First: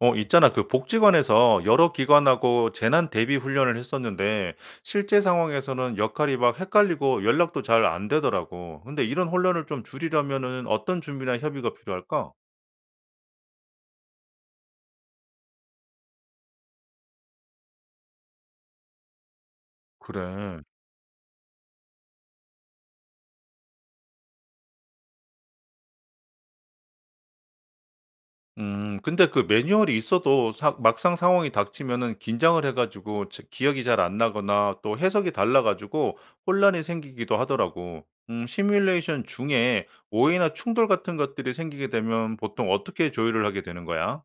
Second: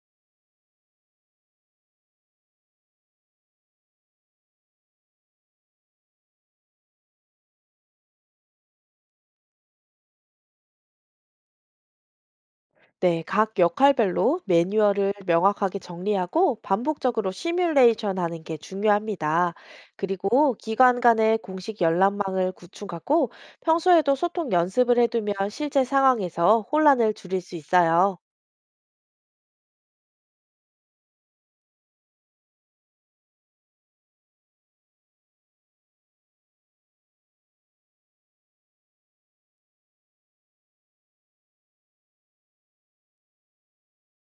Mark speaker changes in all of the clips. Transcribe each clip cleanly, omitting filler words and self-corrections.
Speaker 1: 어, 있잖아. 그 복지관에서 여러 기관하고 재난 대비 훈련을 했었는데 실제 상황에서는 역할이 막 헷갈리고 연락도 잘 안 되더라고. 근데 이런 혼란을 좀 줄이려면은 어떤 준비나 협의가 필요할까?
Speaker 2: 네, 각 역할별로 매뉴얼을 명확하게 정리하고 반복적으로 시뮬레이션 하는 게 중요합니다. 그리고
Speaker 1: 그래.
Speaker 2: 기관 간의 공식 연락망을 구축하고 평소에도 소통 연습을 해두면 실제 상황에서 혼란을 줄일 수 있어요.
Speaker 1: 근데 그 매뉴얼이 있어도 막상 상황이 닥치면은 긴장을 해가지고 기억이 잘 안 나거나 또 해석이 달라가지고 혼란이 생기기도 하더라고. 시뮬레이션 중에 오해나 충돌 같은 것들이 생기게 되면 보통 어떻게 조율을 하게 되는 거야?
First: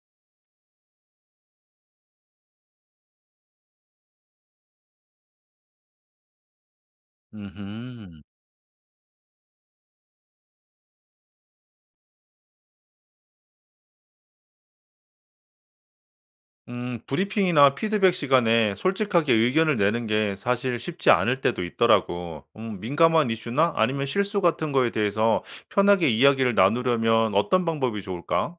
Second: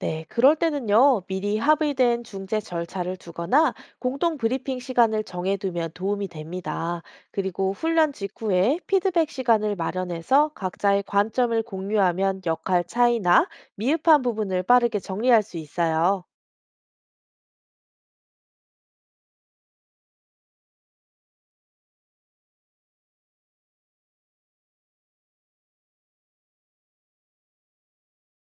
Speaker 2: 네, 그럴 때는요, 미리 합의된 중재 절차를 두거나 공동 브리핑 시간을 정해두면 도움이 됩니다. 그리고 훈련
Speaker 1: 음흠.
Speaker 2: 직후에 피드백 시간을 마련해서 각자의 관점을 공유하면 역할 차이나 미흡한 부분을 빠르게 정리할 수 있어요.
Speaker 1: 브리핑이나 피드백 시간에 솔직하게 의견을 내는 게 사실 쉽지 않을 때도 있더라고. 민감한 이슈나 아니면 실수 같은 거에 대해서 편하게 이야기를 나누려면 어떤 방법이 좋을까?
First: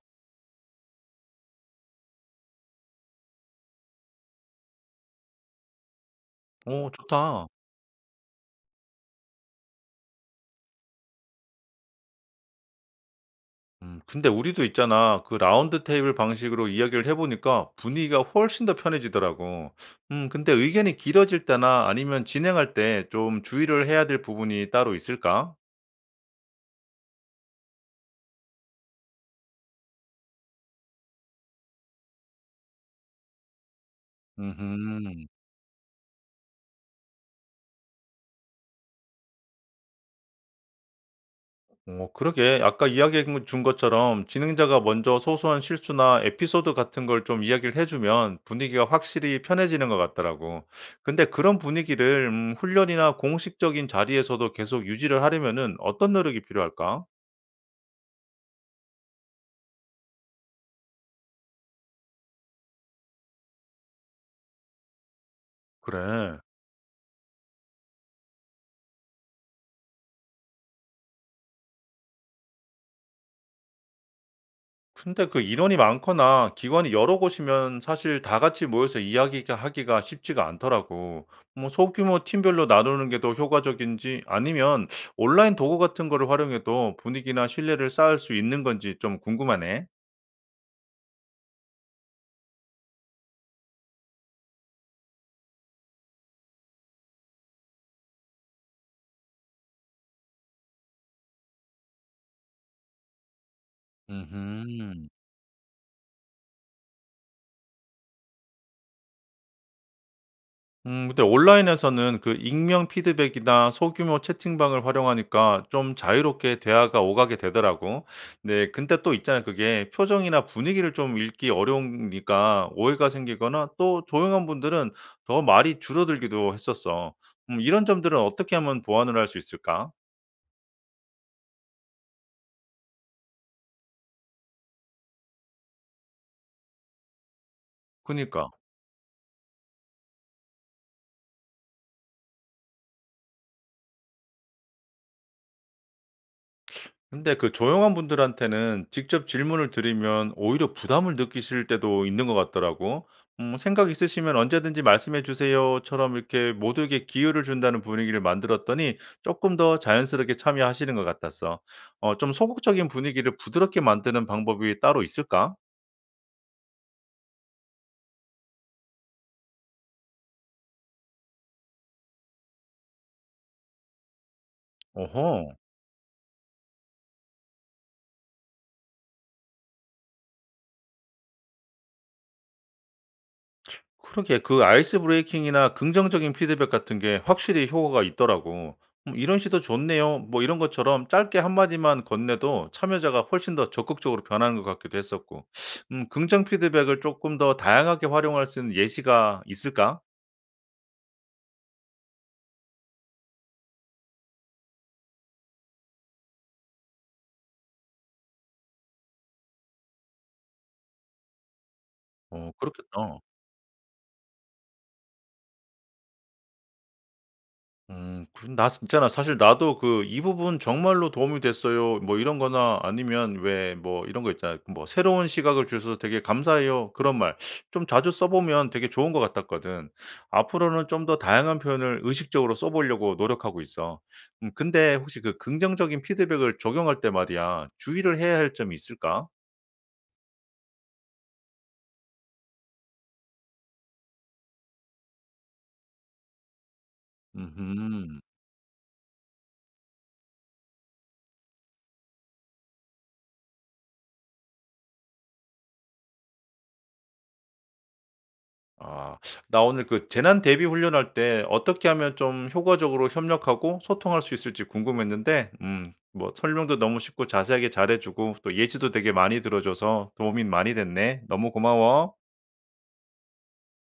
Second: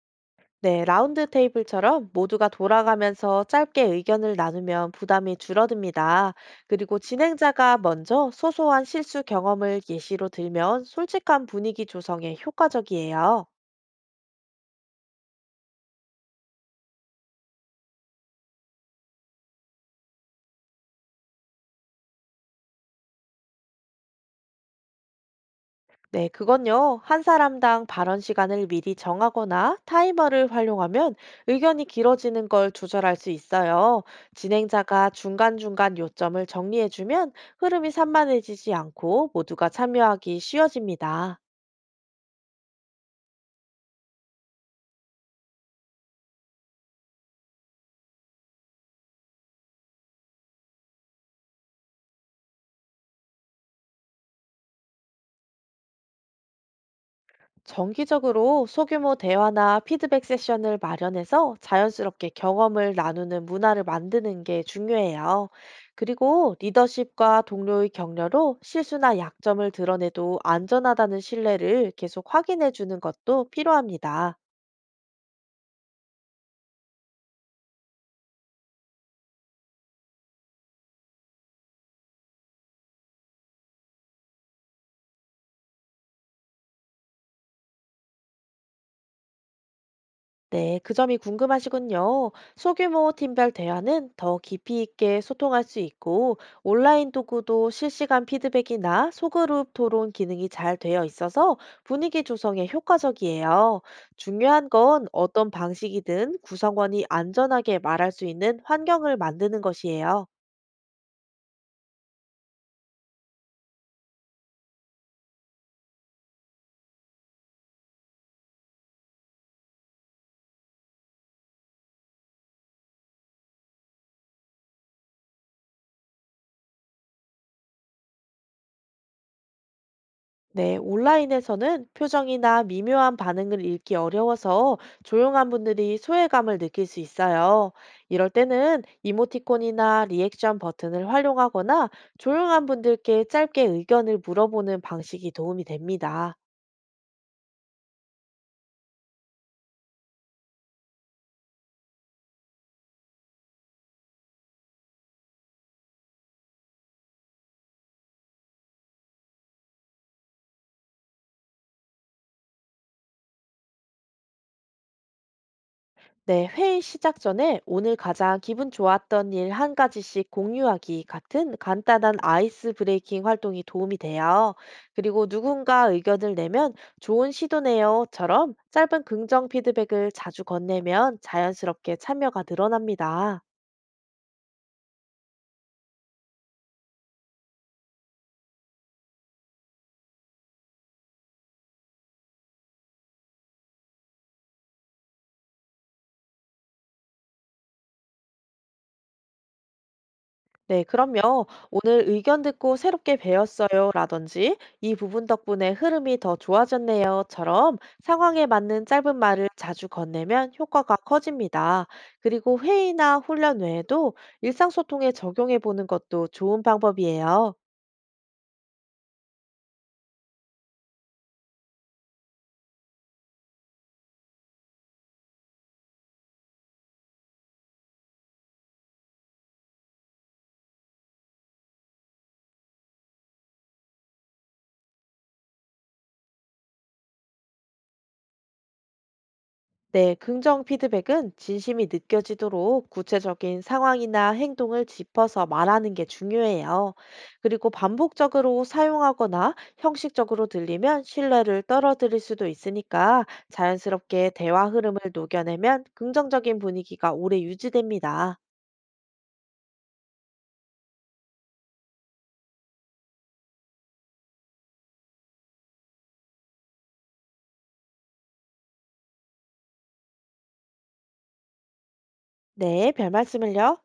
Speaker 2: 네, 라운드 테이블처럼 모두가 돌아가면서 짧게 의견을 나누면 부담이 줄어듭니다.
Speaker 1: 오,
Speaker 2: 그리고
Speaker 1: 좋다.
Speaker 2: 진행자가 먼저 소소한 실수 경험을 예시로 들면 솔직한 분위기 조성에 효과적이에요.
Speaker 1: 근데 우리도 있잖아. 그 라운드 테이블 방식으로 이야기를 해보니까 분위기가 훨씬 더 편해지더라고. 근데 의견이 길어질 때나 아니면 진행할 때 좀 주의를 해야 될 부분이 따로 있을까?
Speaker 2: 네, 그건요. 한 사람당 발언 시간을 미리 정하거나 타이머를 활용하면 의견이 길어지는 걸 조절할 수 있어요. 진행자가
Speaker 1: 음흠.
Speaker 2: 중간중간 요점을 정리해주면 흐름이 산만해지지 않고 모두가 참여하기 쉬워집니다.
Speaker 1: 어, 그러게 아까 이야기해 준 것처럼 진행자가 먼저 소소한 실수나 에피소드 같은 걸 좀 이야기를 해 주면 분위기가 확실히 편해지는 것 같더라고. 근데 그런 분위기를 훈련이나 공식적인 자리에서도 계속 유지를 하려면은 어떤 노력이 필요할까?
Speaker 2: 정기적으로 소규모 대화나 피드백 세션을 마련해서 자연스럽게 경험을 나누는 문화를 만드는 게 중요해요.
Speaker 1: 그래.
Speaker 2: 그리고 리더십과 동료의 격려로 실수나 약점을 드러내도 안전하다는 신뢰를 계속 확인해 주는 것도 필요합니다.
Speaker 1: 근데 그 인원이 많거나 기관이 여러 곳이면 사실 다 같이 모여서 이야기 하기가 쉽지가 않더라고. 뭐 소규모 팀별로 나누는 게 더 효과적인지 아니면 온라인 도구 같은 거를 활용해도 분위기나 신뢰를 쌓을 수 있는 건지 좀 궁금하네.
Speaker 2: 네, 그 점이 궁금하시군요. 소규모 팀별 대화는 더 깊이 있게 소통할 수 있고, 온라인 도구도 실시간 피드백이나 소그룹 토론 기능이 잘 되어 있어서 분위기 조성에 효과적이에요. 중요한 건
Speaker 1: 음흠.
Speaker 2: 어떤 방식이든 구성원이 안전하게 말할 수 있는 환경을 만드는 것이에요.
Speaker 1: 근데 온라인에서는 그 익명 피드백이나 소규모 채팅방을 활용하니까 좀 자유롭게 대화가 오가게 되더라고. 네, 근데 또 있잖아요. 그게 표정이나 분위기를 좀 읽기 어려우니까 오해가 생기거나 또 조용한 분들은 더 말이 줄어들기도 했었어. 이런 점들은 어떻게 하면 보완을 할 수 있을까?
Speaker 2: 네, 온라인에서는 표정이나 미묘한 반응을 읽기 어려워서 조용한 분들이 소외감을 느낄 수 있어요. 이럴
Speaker 1: 그니까.
Speaker 2: 때는 이모티콘이나 리액션 버튼을 활용하거나 조용한 분들께 짧게 의견을 물어보는 방식이 도움이 됩니다.
Speaker 1: 근데 그 조용한 분들한테는 직접 질문을 드리면 오히려 부담을 느끼실 때도 있는 것 같더라고. 생각 있으시면 언제든지 말씀해 주세요처럼 이렇게 모두에게 기회를 준다는 분위기를 만들었더니 조금 더 자연스럽게 참여하시는 것 같았어. 어, 좀 소극적인 분위기를 부드럽게 만드는 방법이 따로 있을까?
Speaker 2: 네, 회의 시작 전에 오늘 가장 기분 좋았던 일 한 가지씩 공유하기 같은 간단한 아이스 브레이킹 활동이 도움이 돼요. 그리고
Speaker 1: 오호.
Speaker 2: 누군가 의견을 내면 좋은 시도네요처럼 짧은 긍정 피드백을 자주 건네면 자연스럽게 참여가 늘어납니다.
Speaker 1: 그러게 그 아이스 브레이킹이나 긍정적인 피드백 같은 게 확실히 효과가 있더라고. 이런 시도 좋네요. 뭐 이런 것처럼 짧게 한마디만 건네도 참여자가 훨씬 더 적극적으로 변하는 것 같기도 했었고. 긍정 피드백을 조금 더 다양하게 활용할 수 있는 예시가 있을까?
Speaker 2: 네, 그럼요. 오늘 의견 듣고 새롭게 배웠어요. 라든지, 이 부분 덕분에 흐름이 더 좋아졌네요. 처럼 상황에 맞는 짧은 말을 자주 건네면 효과가 커집니다.
Speaker 1: 어,
Speaker 2: 그리고 회의나
Speaker 1: 그렇겠다.
Speaker 2: 훈련 외에도 일상소통에 적용해 보는 것도 좋은 방법이에요.
Speaker 1: 음. 그럼 나 있잖아, 사실 나도 그 "이 부분 정말로 도움이 됐어요." 뭐 이런 거나 아니면 왜 뭐 이런 거 있잖아 뭐 "새로운 시각을 주셔서 되게 감사해요." 그런 말 좀 자주 써 보면 되게 좋은 것 같았거든. 앞으로는 좀 더 다양한 표현을 의식적으로 써 보려고 노력하고 있어. 근데 혹시 그 긍정적인 피드백을 적용할 때 말이야 주의를 해야 할 점이 있을까?
Speaker 2: 네, 긍정 피드백은 진심이 느껴지도록 구체적인 상황이나 행동을 짚어서 말하는 게 중요해요. 그리고
Speaker 1: 음
Speaker 2: 반복적으로 사용하거나 형식적으로 들리면 신뢰를 떨어뜨릴 수도 있으니까 자연스럽게 대화 흐름을 녹여내면 긍정적인 분위기가 오래 유지됩니다.
Speaker 1: 아. 나 오늘 그 재난 대비 훈련할 때 어떻게 하면 좀 효과적으로 협력하고 소통할 수 있을지 궁금했는데 뭐 설명도 너무 쉽고 자세하게 잘해 주고 또 예시도 되게 많이 들어 줘서 도움이 많이 됐네. 너무 고마워.
Speaker 2: 네, 별 말씀을요.